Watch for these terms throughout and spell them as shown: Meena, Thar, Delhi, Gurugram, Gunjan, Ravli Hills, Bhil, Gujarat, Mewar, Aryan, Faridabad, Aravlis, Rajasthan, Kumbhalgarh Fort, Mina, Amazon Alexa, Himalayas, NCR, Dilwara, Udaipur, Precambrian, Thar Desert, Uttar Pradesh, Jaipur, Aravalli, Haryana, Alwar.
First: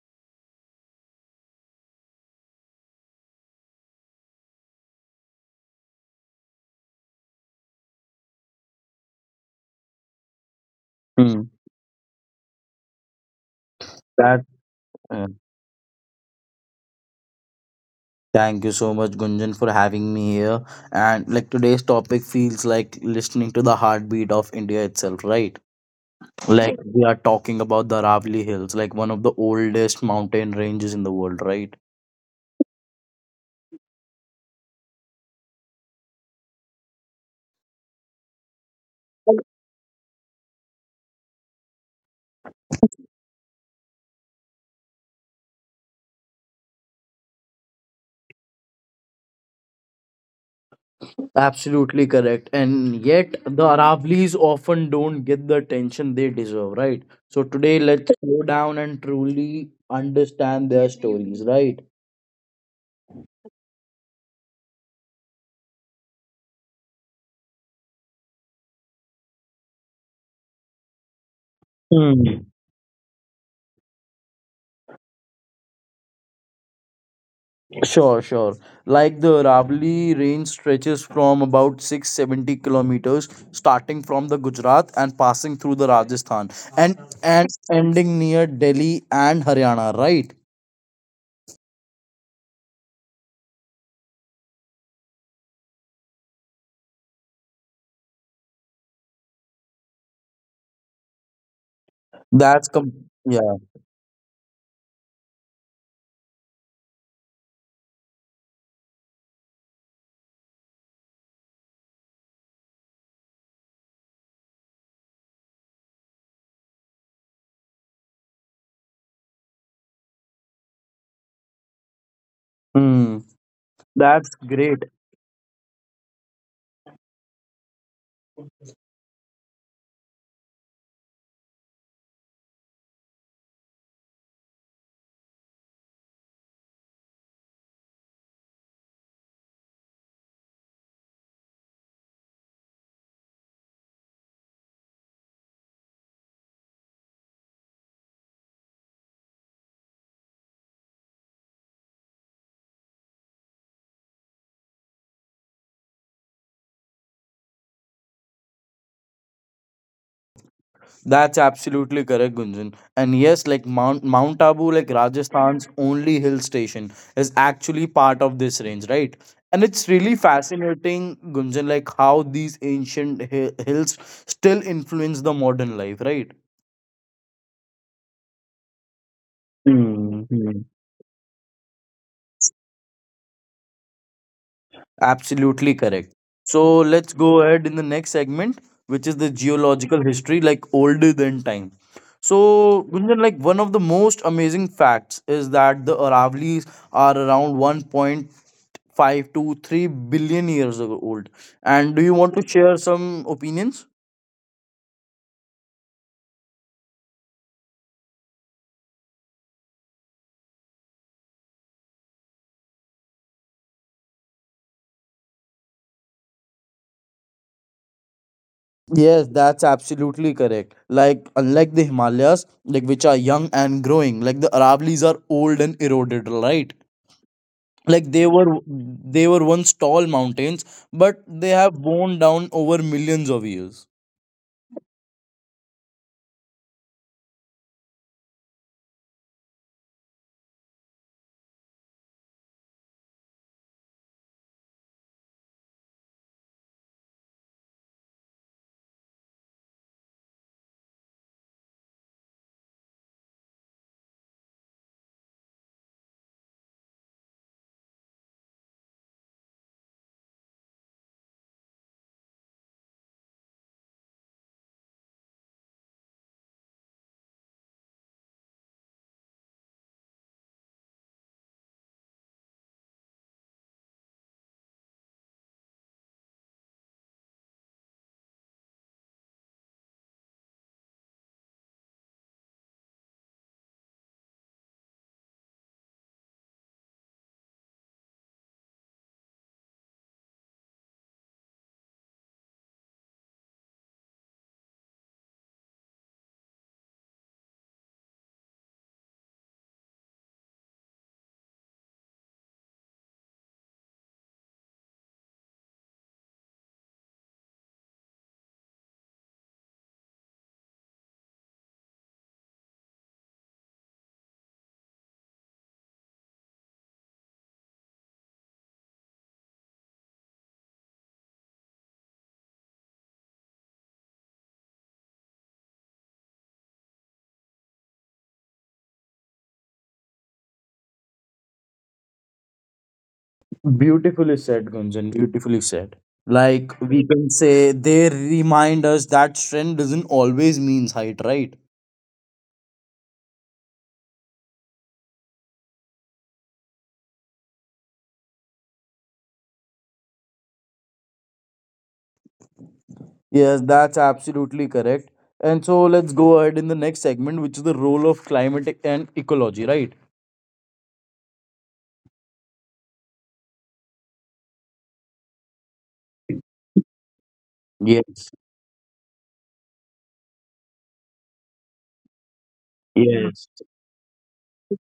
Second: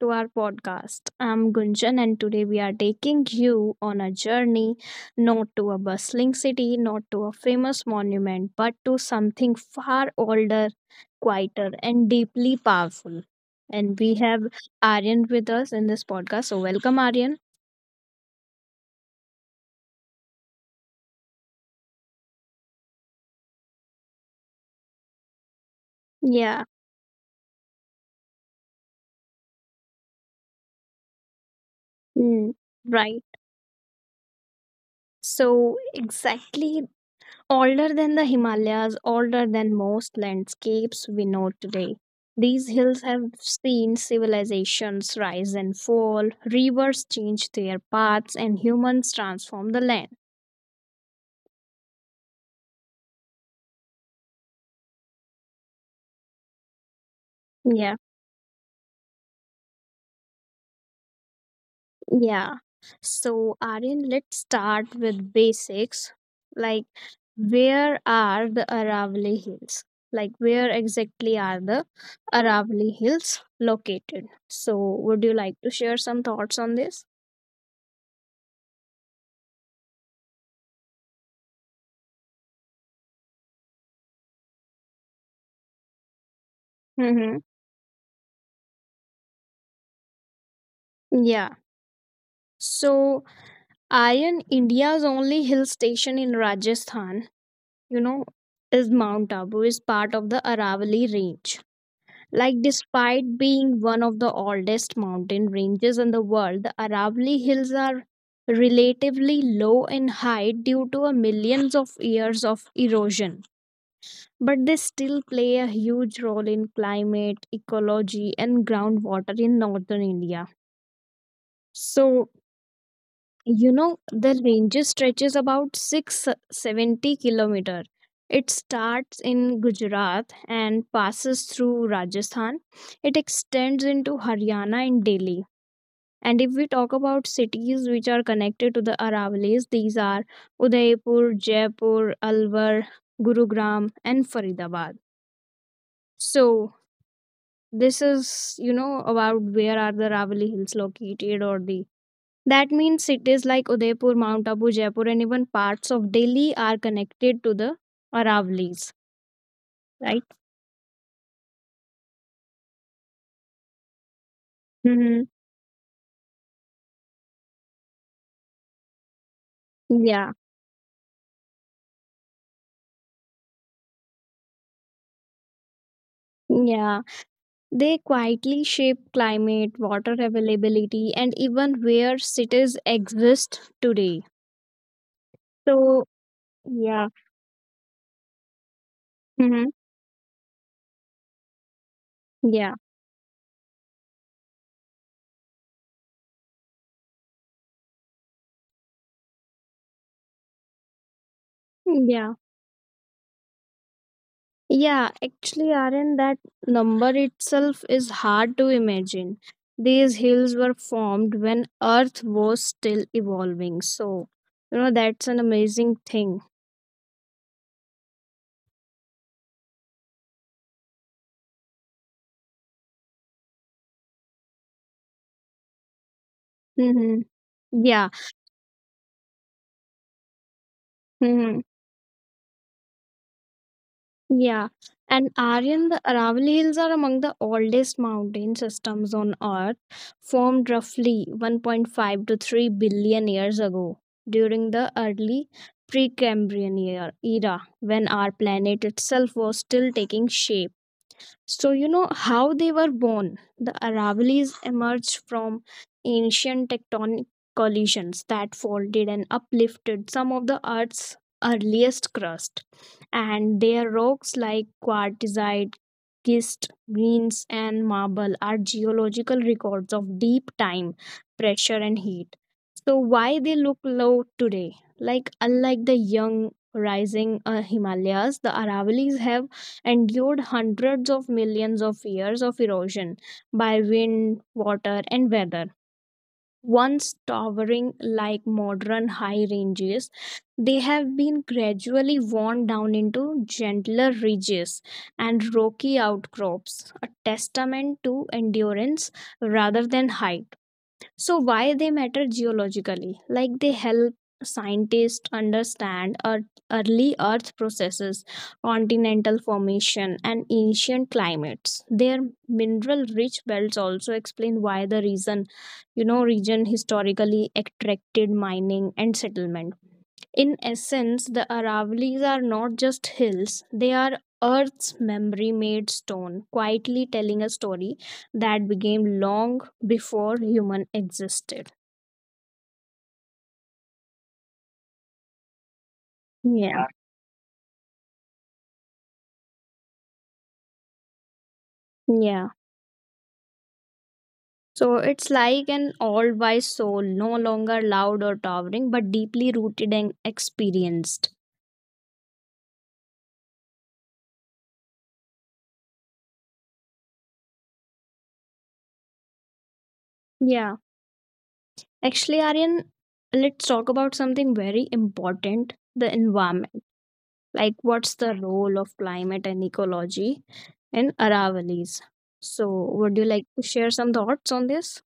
to our podcast. I'm Gunjan, and today we are taking you on a journey not to a bustling city, not to a famous monument, but to something far older, Mm. quieter, and deeply powerful. And we That have Yeah. Aryan with us in this podcast. So, welcome, Aryan. Thank you so much, Gunjan, for having me here. And like today's topic feels like listening to the heartbeat of India itself, right? Yeah, Like we are talking about the Ravli Hills, like one of the oldest mountain ranges in the world, right? mm, right. So, exactly. Older than the Himalayas, older than most landscapes we know today, these hills have seen civilizations rise and fall, rivers change their paths, and humans transform the land. Absolutely correct. And yet the Aravlis often don't get the attention they deserve, right? So today Yeah. let's slow down and truly understand their stories, right? Yeah. So, Aryan, let's start with basics. Like, where are the Aravalli Hills? Like, where exactly are the Hmm. Aravalli Hills located? So, would you like to share some thoughts on this? Sure, sure. Like the Ravli range stretches from about 670 kilometers, starting from the Gujarat and passing through the Rajasthan and Mm-hmm. and ending near Delhi and Haryana, right? Yeah. So, Iron India's only hill station in Rajasthan, you know, is Mount Abu, is part of the Aravalli Range. Like, That's com- despite yeah. being one of the oldest mountain ranges in the world, the Aravalli Hills are relatively low in height due to a millions of years of erosion. But they still play a huge role in climate, ecology, and groundwater in northern India. So, Hmm. you know, That's the range great. stretches about 670 kilometer. It starts in Gujarat and passes through Rajasthan. It extends into Haryana and Delhi. And if we talk about cities which are connected to the Aravallis, these are Udaipur, Jaipur, Alwar, Gurugram, and Faridabad. So this is, you know, about where are the Aravalli hills located, or the that means cities like Udaipur, Mount Abu, Jaipur, and even parts of Delhi are connected to the Aravallis, right? That's absolutely correct, Gunjan. And yes, like Mount Abu, like Hmm. Rajasthan's only hill station, is actually part of this range, right? And it's really Yeah, fascinating, Gunjan, like how these hills still influence the modern life, right? yeah. They quietly shape climate, water Hmm, hmm. availability, and even where cities exist today. Absolutely So, correct. So yeah, let's go ahead in the next segment, which is the hmm, geological history, like older than time. yeah, So, Gunjan, like one of the most amazing facts is that the Aravallis are around 1.5 to 3 billion years ago old. And do you yeah. want to share some opinions? Yeah, actually, are that number itself is hard to imagine. These hills were formed when Earth was still evolving. So, you know, that's an amazing thing. Yes, that's absolutely correct. Like, unlike the Himalayas, like which are young and growing, like the Aravallis are old and eroded, right? Hmm. Like Yeah. they were once tall mountains, but they Mm-hmm. have worn down over millions of years. Yeah, and Aryan, the Aravalli Hills are among the oldest mountain systems on Earth, formed roughly 1.5 to 3 billion years ago during the early Precambrian era, when our planet itself was still taking shape. So, you know how they were born. The Aravallis emerged from ancient tectonic collisions that folded and uplifted some of the Earth's earliest crust. And their rocks, like quartzite, schist, greens, and marble, are geological records of deep time, pressure, and heat. So, why they look low today? Like, unlike the young rising Himalayas, the Aravallis have endured hundreds of millions of years of erosion by wind, water, and weather. Once towering like modern high ranges, they have been gradually worn down into gentler ridges and rocky outcrops, a testament to endurance rather than height. So, why they matter geologically? Like they help scientists understand early earth processes, continental formation, and ancient climates. Their mineral rich belts also explain why the reason, you know, region historically attracted mining and settlement. In essence, the Aravali's are not just hills, they are Earth's memory made stone, quietly telling a story that began long before human existed. Beautifully said, Gunjan, beautifully said. Like Yeah, we can say they remind us that strength doesn't always means height, right? yeah. So it's like an all wise soul, no longer loud or towering, but deeply rooted and experienced. Yes, that's absolutely correct. And so let's go ahead in the next segment, which is the role of climate and ecology, right? Yeah. Actually, Aryan, let's talk about something very important, the environment, like what's the Yes, role of climate and ecology in Aravallis? So, would you like to yes. share some thoughts on this?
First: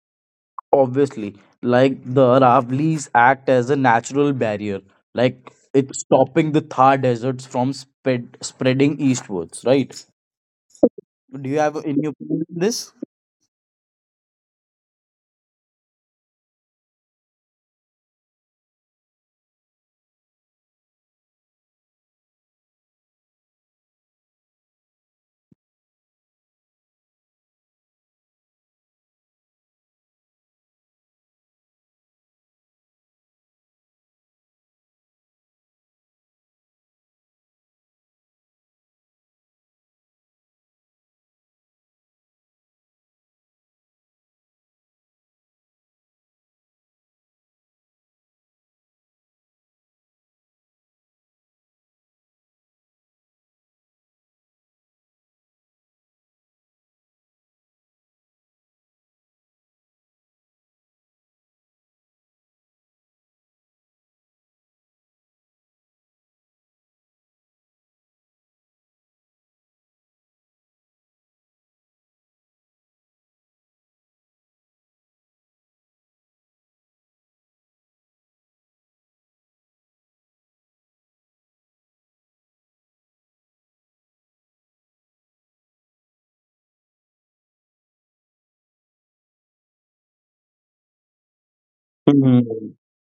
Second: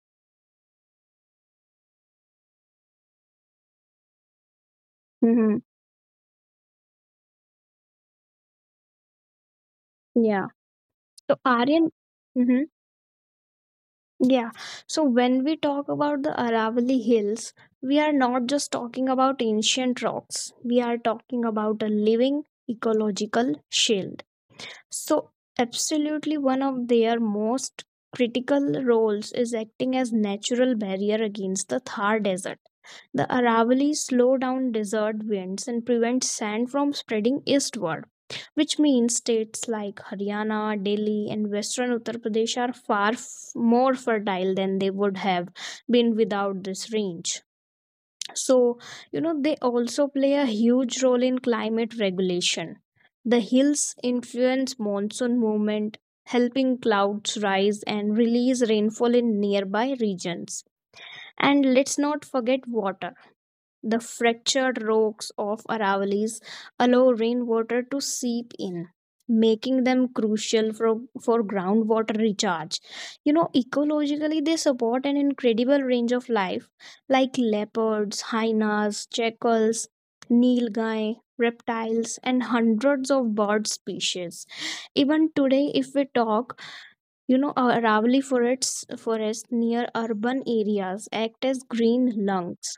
Obviously, like the Ravlis act as a natural barrier, like Mm-hmm. it's stopping the Thar deserts from spreading eastwards, right? Yeah. Do So, you have any Aryan, opinion on mm-hmm, this? yeah. So, when we talk about the Aravalli Hills, we are not just talking about ancient rocks, we are talking about a living ecological shell. So, absolutely one of their most critical roles is acting as natural barrier against the Thar Desert. The Aravallis slow down desert winds and prevent sand from spreading eastward, which means states like Haryana, Delhi, and western Uttar Pradesh are more fertile than they would have been without this range. So, you know, they also play a huge role in climate regulation. The hills influence monsoon movement, helping clouds rise and release rainfall in nearby regions. And let's not forget water. The fractured rocks of Aravallis allow rainwater to seep in, making them crucial for groundwater recharge. You know, ecologically, they support an incredible range of life like leopards, hyenas, jackals, nilgai, reptiles, and hundreds of bird species. Even today, if we talk, you know, Aravalli forests near urban areas act as green Mhm. lungs,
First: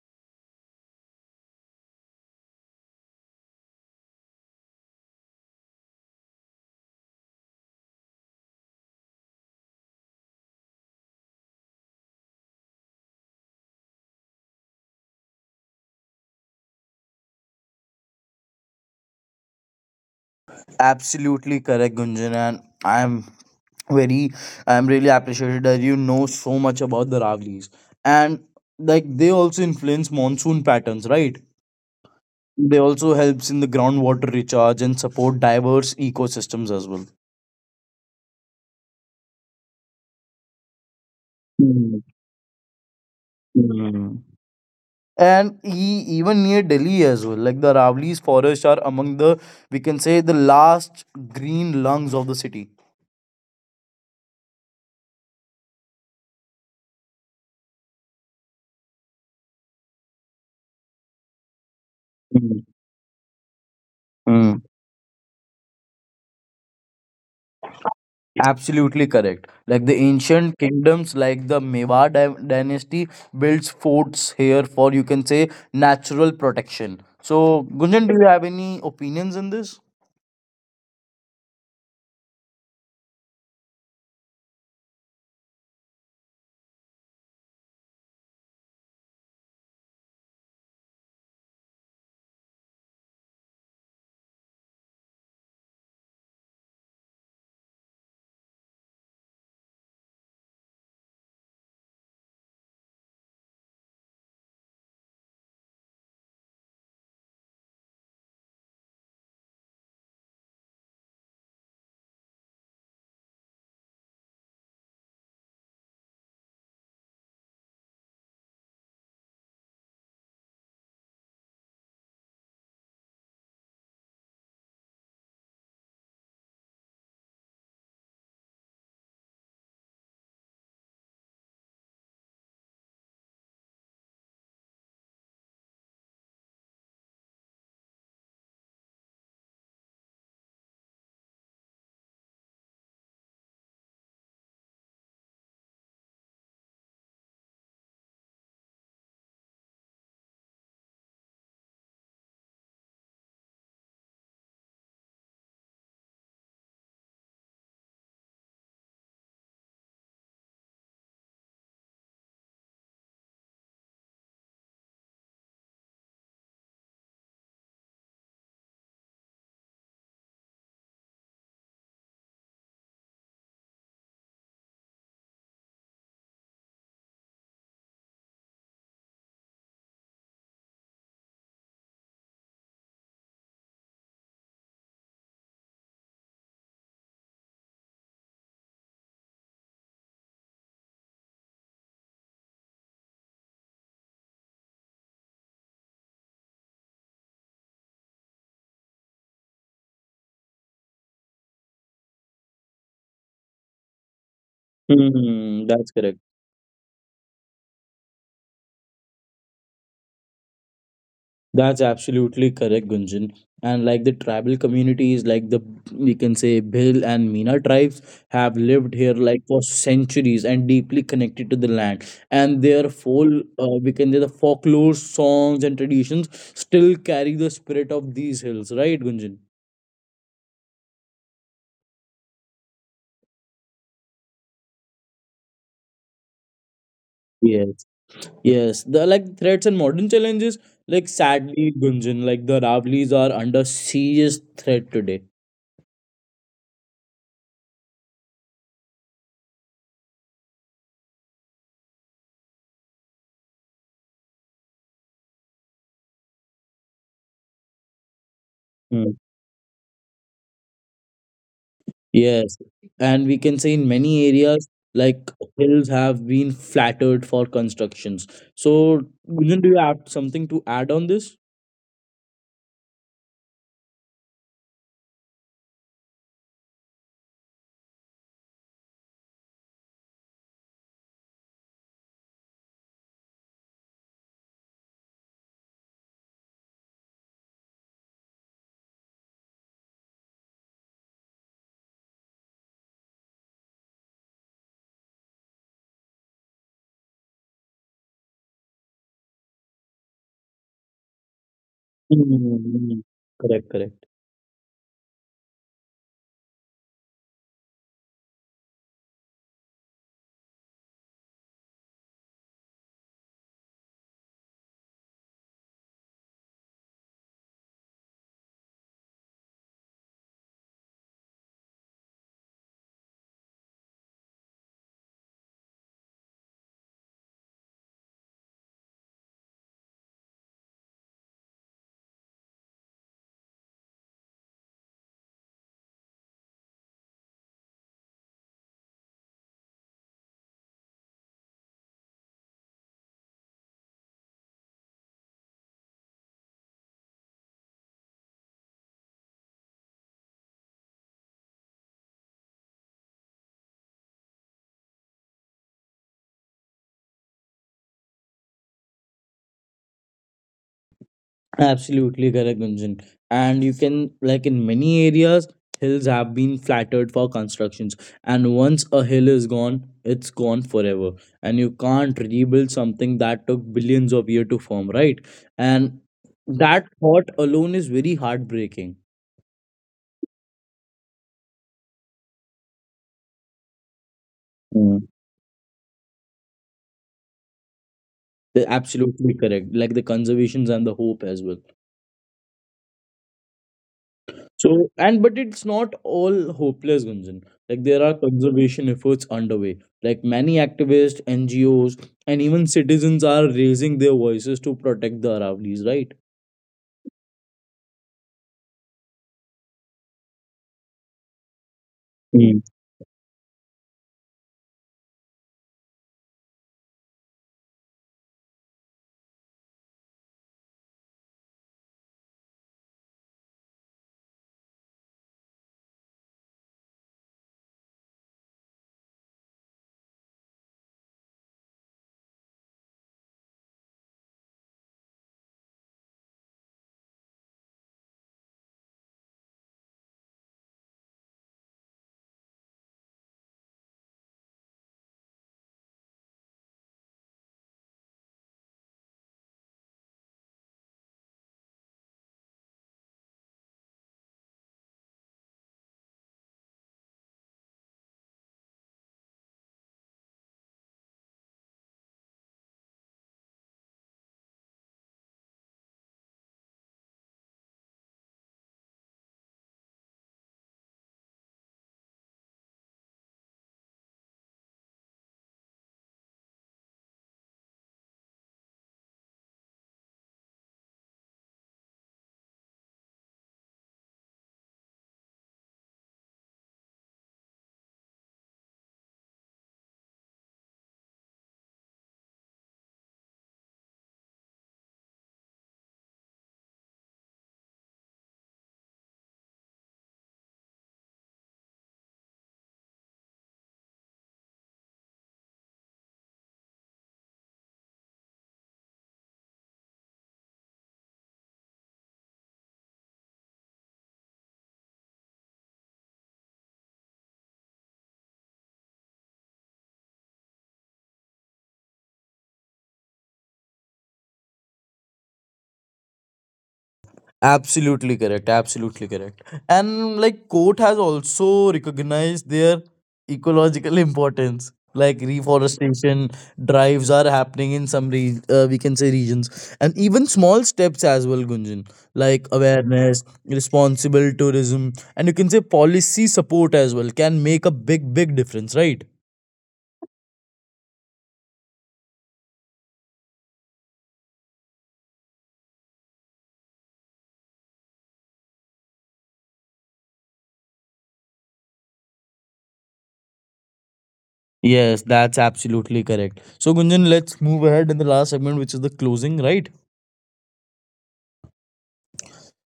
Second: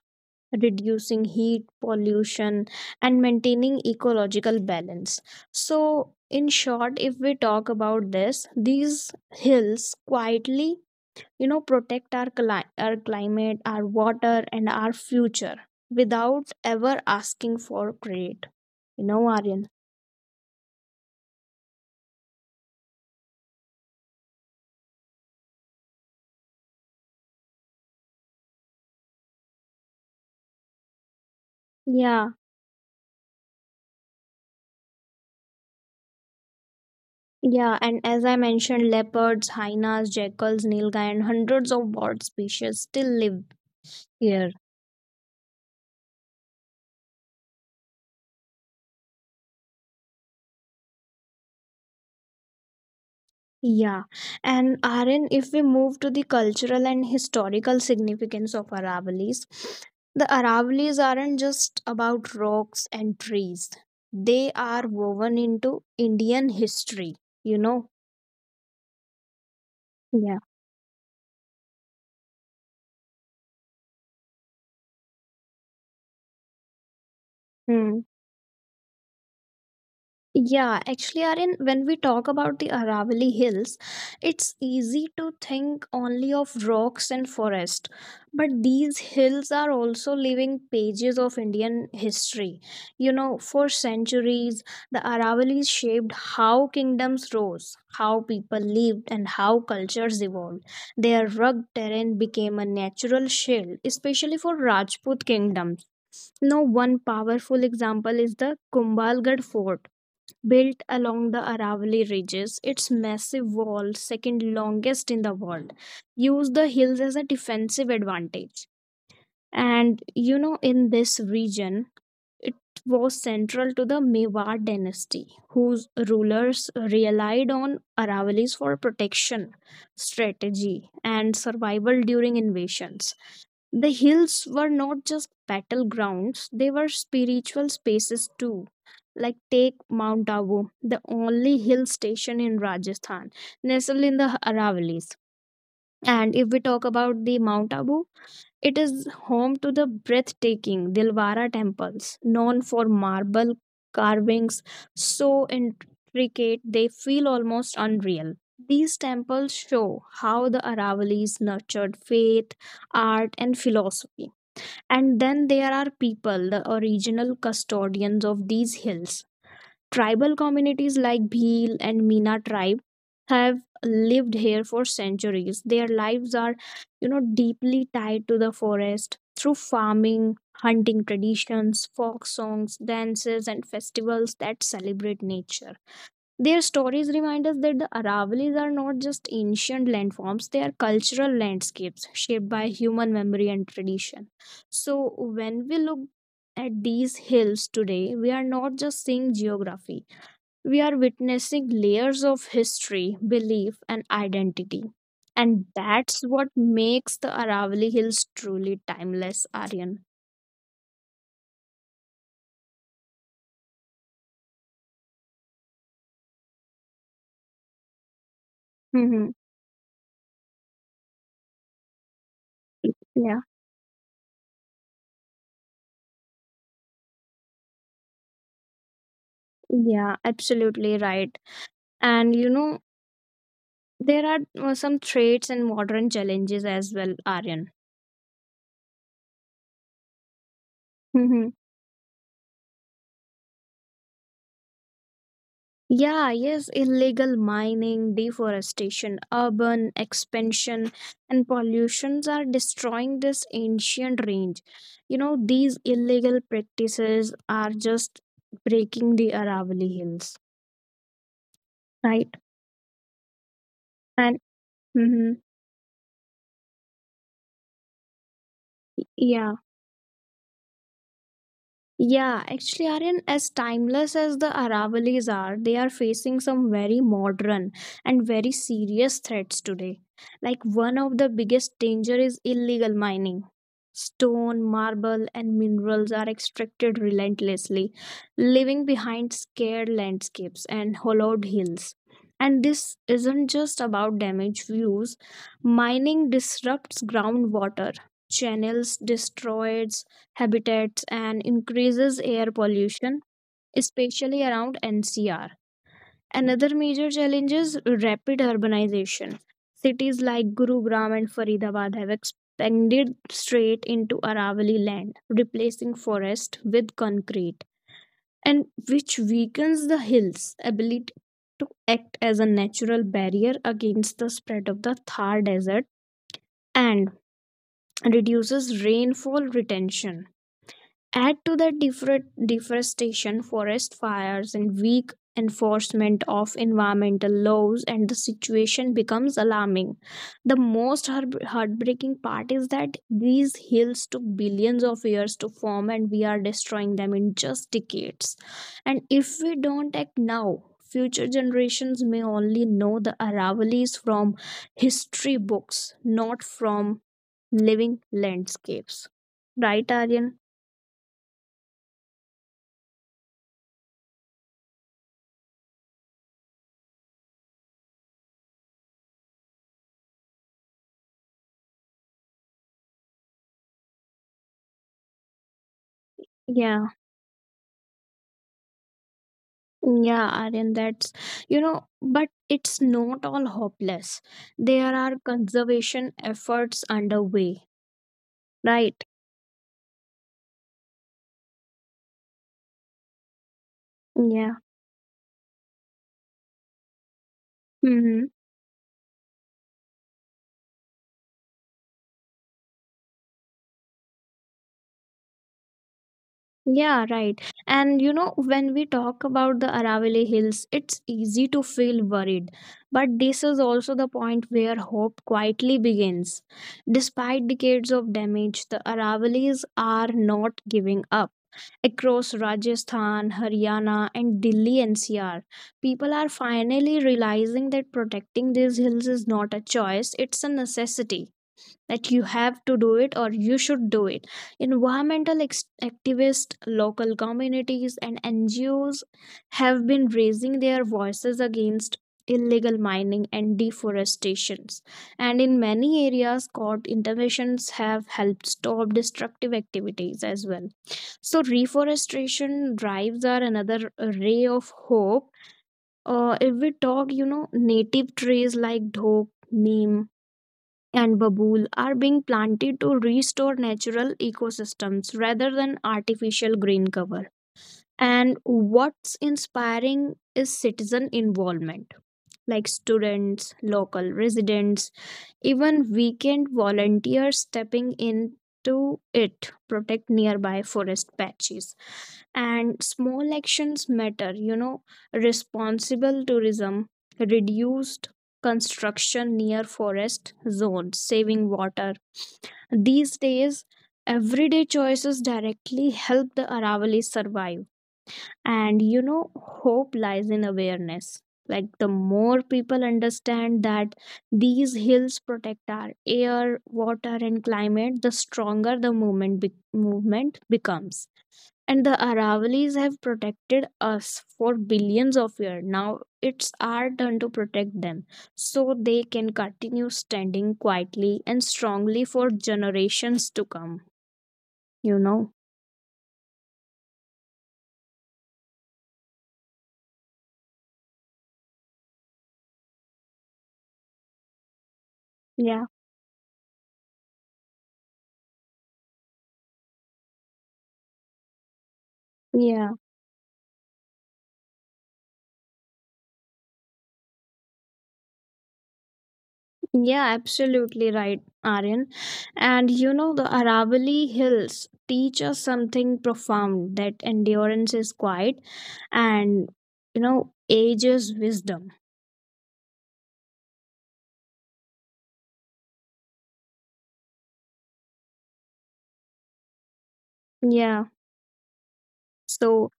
reducing heat pollution and maintaining ecological balance. So in short, if we talk about this, these hills quietly, you know, protect our climate, our water, and our future without ever asking for credit, you know, Aryan. Absolutely correct, Gunjan, and I'm very, I'm really appreciated that you know so much about the Ravlis. And like they also influence monsoon patterns, right? Yeah, They also helps in the groundwater recharge and support diverse ecosystems as well. yeah, and as I mentioned, leopards, hyenas, jackals, nilgai, and hundreds of bird species still live Mhm. here. And even near Delhi as well. Like the Ravli's forests are among the, we can say, the last green lungs of the city. Yeah, and Aryan, if we move to the cultural and historical significance of Aravallis, the Aravallis aren't just about Mm, rocks and trees. They mm. are woven into Indian history, you know? Absolutely correct. Like the Yeah. ancient kingdoms, like the dynasty, builds forts here for, you can say, natural protection. So, Gunjan, do you have any opinions in this? Yeah, actually, Aryan, when we talk about the Aravalli Hills, it's easy to think only of rocks and forest. But these hills are also living pages of Indian history. You know, for centuries, the Aravallis shaped how kingdoms rose, how people lived, and how cultures evolved. Their rugged terrain became a natural shield, especially for Rajput kingdoms. No, one powerful example is the Kumbhalgarh Fort built along the Aravalli Ridges. Its massive wall, second longest in the world, used the hills as a defensive advantage. And you know, in this region, it was central to the Mewar dynasty, whose rulers relied on Aravallis for protection, strategy, and survival during invasions. The hills were not just battlegrounds, they were spiritual spaces too. Like, take Mount Abu, the only hill station in Rajasthan, nestled in the Aravallis. And if we talk about the Mount Abu, it is home to the breathtaking Dilwara temples, known for marble carvings so intricate they feel almost unreal. These temples show how the Aravallis nurtured faith, art, and philosophy. And then there are people, the original custodians of these hills. Tribal communities like Bhil and Mina tribe have lived here for centuries. Their lives are, you know, deeply tied to the forest through farming, hunting traditions, folk songs, dances, and festivals that celebrate nature. Their stories remind us that the Aravalis are not just ancient landforms, they are cultural landscapes shaped by human memory and tradition. So, when we look at these hills today, we are not just seeing geography, we are witnessing layers of history, belief, and identity. Mm, And that's correct. that's what makes the Aravali Hills truly timeless, Aryan. That's absolutely correct, Gunjan. And like the tribal communities, like the, we can say, Bhil and Meena tribes have lived here Hmm, like for centuries and deeply connected to the land. And their yeah, full we can say the folklore songs and traditions still carry the spirit of these hills, right, Gunjan? yeah, absolutely right. And you know, there are some traits and modern challenges as well, Aryan. Yes, yes. The, like, threats and modern challenges, like Mm-hmm. sadly, Gunjan, like the Ravlis are under serious threat today. Yeah, yes, illegal mining, deforestation, urban expansion, and pollutions are destroying this ancient range. You know, these illegal practices are just breaking the Aravalli Hills, right? Yes, and we can say in many And areas, like mm-hmm, hills have been flattered for constructions. So, yeah. Gunjan, do you have something to add on this? Yeah, actually, Aryan, as timeless as the Aravalis are, they are facing some very modern and very serious threats today. Like, one of the biggest danger is illegal mining. Stone, marble, and minerals are extracted relentlessly, leaving behind scarred landscapes and hollowed hills. And this isn't just about damaged views. Mining disrupts groundwater, channels destroyed, habitats and increases air Mm. pollution, Correct, correct. especially around NCR. Another major challenge is rapid urbanization. Cities like Gurugram and Faridabad have expanded straight into Aravali land, replacing forest with concrete, and which weakens the hills' ability to act as a natural barrier against the spread of the Thar Desert and reduces rainfall retention. Add to the deforestation, forest fires, and weak enforcement of environmental laws, and the situation becomes alarming. The most heartbreaking part is that these hills took billions of years to form, and we are destroying them in just decades. And if we don't act now, future generations may only know the Aravalis from history books, not from living landscapes. Right, Aryan? Absolutely correct, Gunjan. And you can, like in many areas, hills have been flattered for constructions. And once a hill is gone, it's gone forever. And you can't rebuild something that took billions of years to form, right? And Yeah. that thought alone is very heartbreaking. Yeah, Aryan, that's, you know, but it's not all hopeless. There are conservation efforts underway, They're right? absolutely correct. Like the conservations and the hope as well. Yeah. So, and but it's not all hopeless, Gunjan. Like there are Hmm. conservation efforts underway. Like many activists, NGOs, and even citizens are raising their voices to protect the Aravallis, right? Yeah, right. And you know, when we talk about the Aravalli Hills, it's easy to feel worried. But this is also the point where hope quietly begins. Despite decades of damage, the Aravallis are not giving up. Across Rajasthan, Haryana, and Delhi NCR, people are finally realizing that protecting these hills is not a choice, it's a necessity, that you have to do it or you should do it. Environmental activists, local communities, and NGOs have been raising their voices against illegal mining and deforestations. And in many areas, court interventions have helped stop destructive activities as well. So, reforestation drives are another ray of hope. If we talk, you know, native trees like dhok, neem, and babool are being planted to restore natural ecosystems rather than artificial green cover. And what's inspiring is citizen involvement, like students, local residents, even weekend volunteers stepping into it, protect nearby forest patches. And small actions matter, you know, responsible tourism, reduced construction near forest zones, saving water. These days, everyday choices directly help the Aravali survive. And you know, hope lies in awareness. Like, the more people understand that these hills protect our air, water, and climate, the stronger movement becomes. And the Aravalis have protected us for billions of years. Now it's our turn to protect them, so they can continue standing quietly and strongly for generations to come. You know? Absolutely correct. Absolutely correct. And like court has also recognized their ecological importance. Like Yeah. reforestation drives are happening in some we can say regions, and even small steps as well, Gunjan, like Yeah. awareness, responsible tourism, and you can say policy support as well can make a big, big difference, right? Yeah, absolutely right, Aryan. And you know, the Aravalli Hills teach us something profound, that endurance is quiet and, you know, age is wisdom. Yes, that's absolutely correct. So, Gunjan, let's move ahead in the last segment, which is the closing, right? Yeah. So,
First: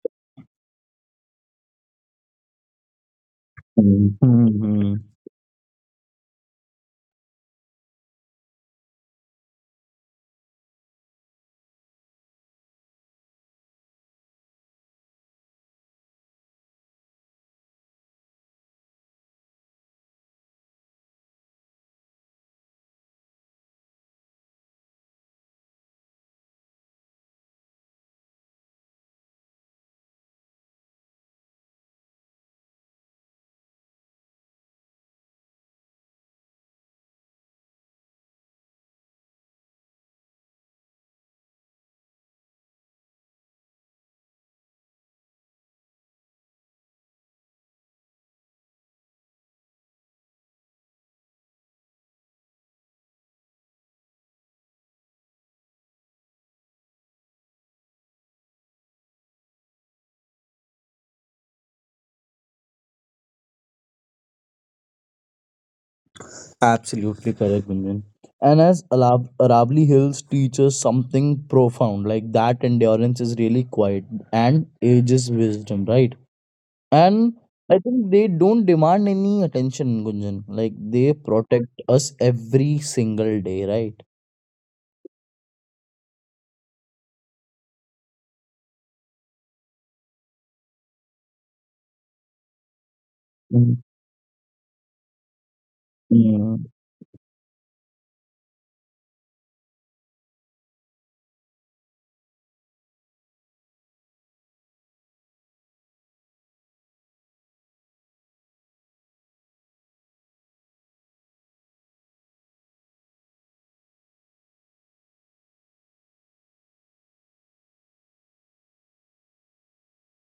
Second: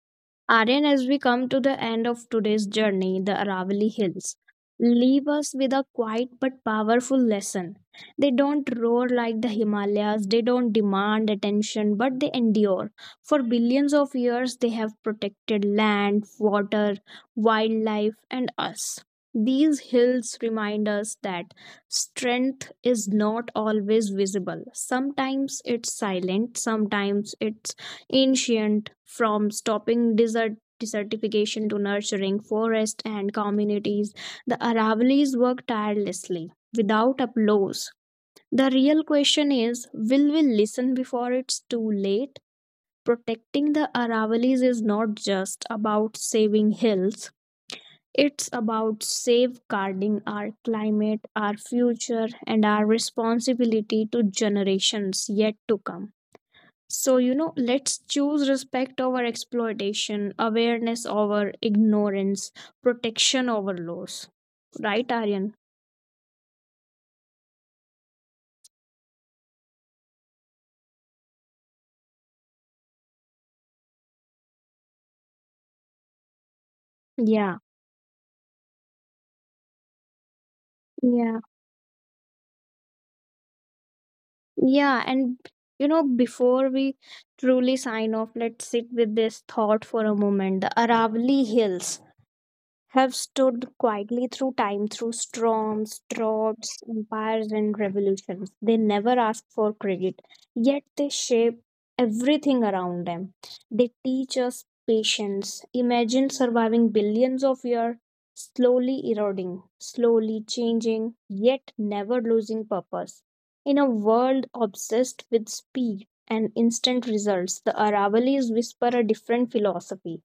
Aryan, as we come to the end of today's journey, the Aravali Hills Hmm. leave us with a quiet but powerful lesson. They don't roar like the Himalayas, they don't demand attention, but they endure. For billions of years, they have protected land, water, wildlife, and us. These hills remind us that strength is not always visible. Sometimes it's silent, sometimes it's ancient, from stopping desertification to nurturing forests and communities. The Aravallis work tirelessly without applause. The real question is, will we listen before it's too late? Protecting the Aravallis is not just about saving hills, it's about safeguarding our climate, our future, and our responsibility to generations yet to come. So, you know, let's choose respect over exploitation, awareness over ignorance, protection over laws. Right, Aryan? Absolutely correct, Gunjan. And as Arabli Hills teaches something profound, like that endurance is really quiet and ages wisdom, right? And Yeah, I think they don't demand any attention, Gunjan. Like they yeah, protect us every single day, right? yeah. And, you know, before we truly sign off, let's sit with this thought for a moment. The Aravali Hills have stood Mm. quietly through time, through storms, Yeah, droughts, empires, and revolutions. They never ask for credit, yet they shape everything around them. They teach us patience. Imagine surviving billions of years, slowly eroding, slowly changing, yet never losing purpose. In a world obsessed with speed and instant results, the Aravallis whisper a different philosophy.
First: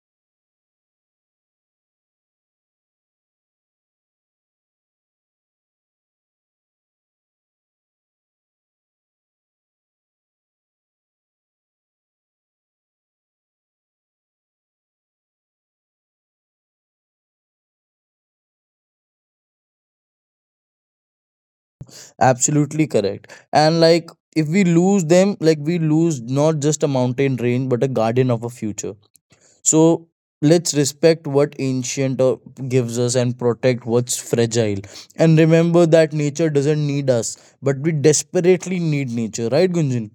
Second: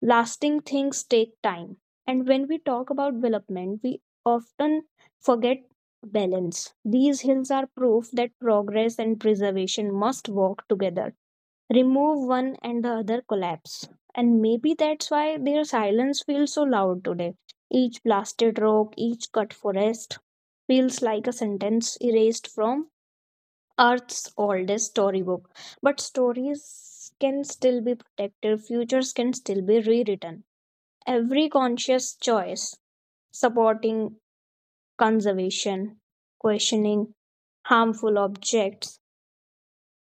Lasting things take time. And when we talk about development, we often forget balance. These hills are proof that progress and preservation must walk together. Remove one and the other collapse. And maybe that's why their silence feels so loud today. Each blasted rock, each cut forest feels like a sentence erased absolutely from correct. And like Earth's if we oldest lose them, storybook. like we But lose not just a stories mountain can range, still but a be garden of a protected, future. futures can still be So rewritten, let's respect every what conscious ancient choice gives us and protect supporting what's fragile. And remember conservation, that nature doesn't need questioning us, but we harmful desperately objects, need nature, right, Gunjan?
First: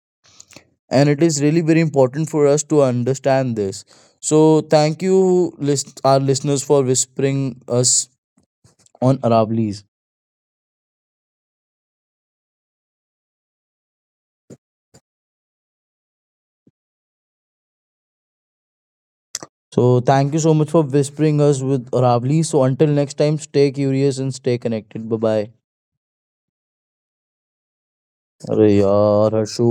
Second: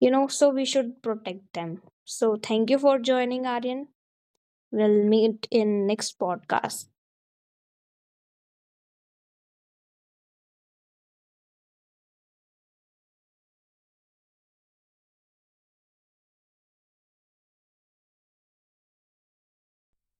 you know, so we should And it is protect really very them. important So, for us thank you to for joining, understand this. Aryan. So thank We'll meet you, in list next our listeners, for podcast. whispering us on Arablis. So thank you so much for whispering us with Arabli. So until next time, stay curious and stay connected. Bye bye. अरे यार हर्षू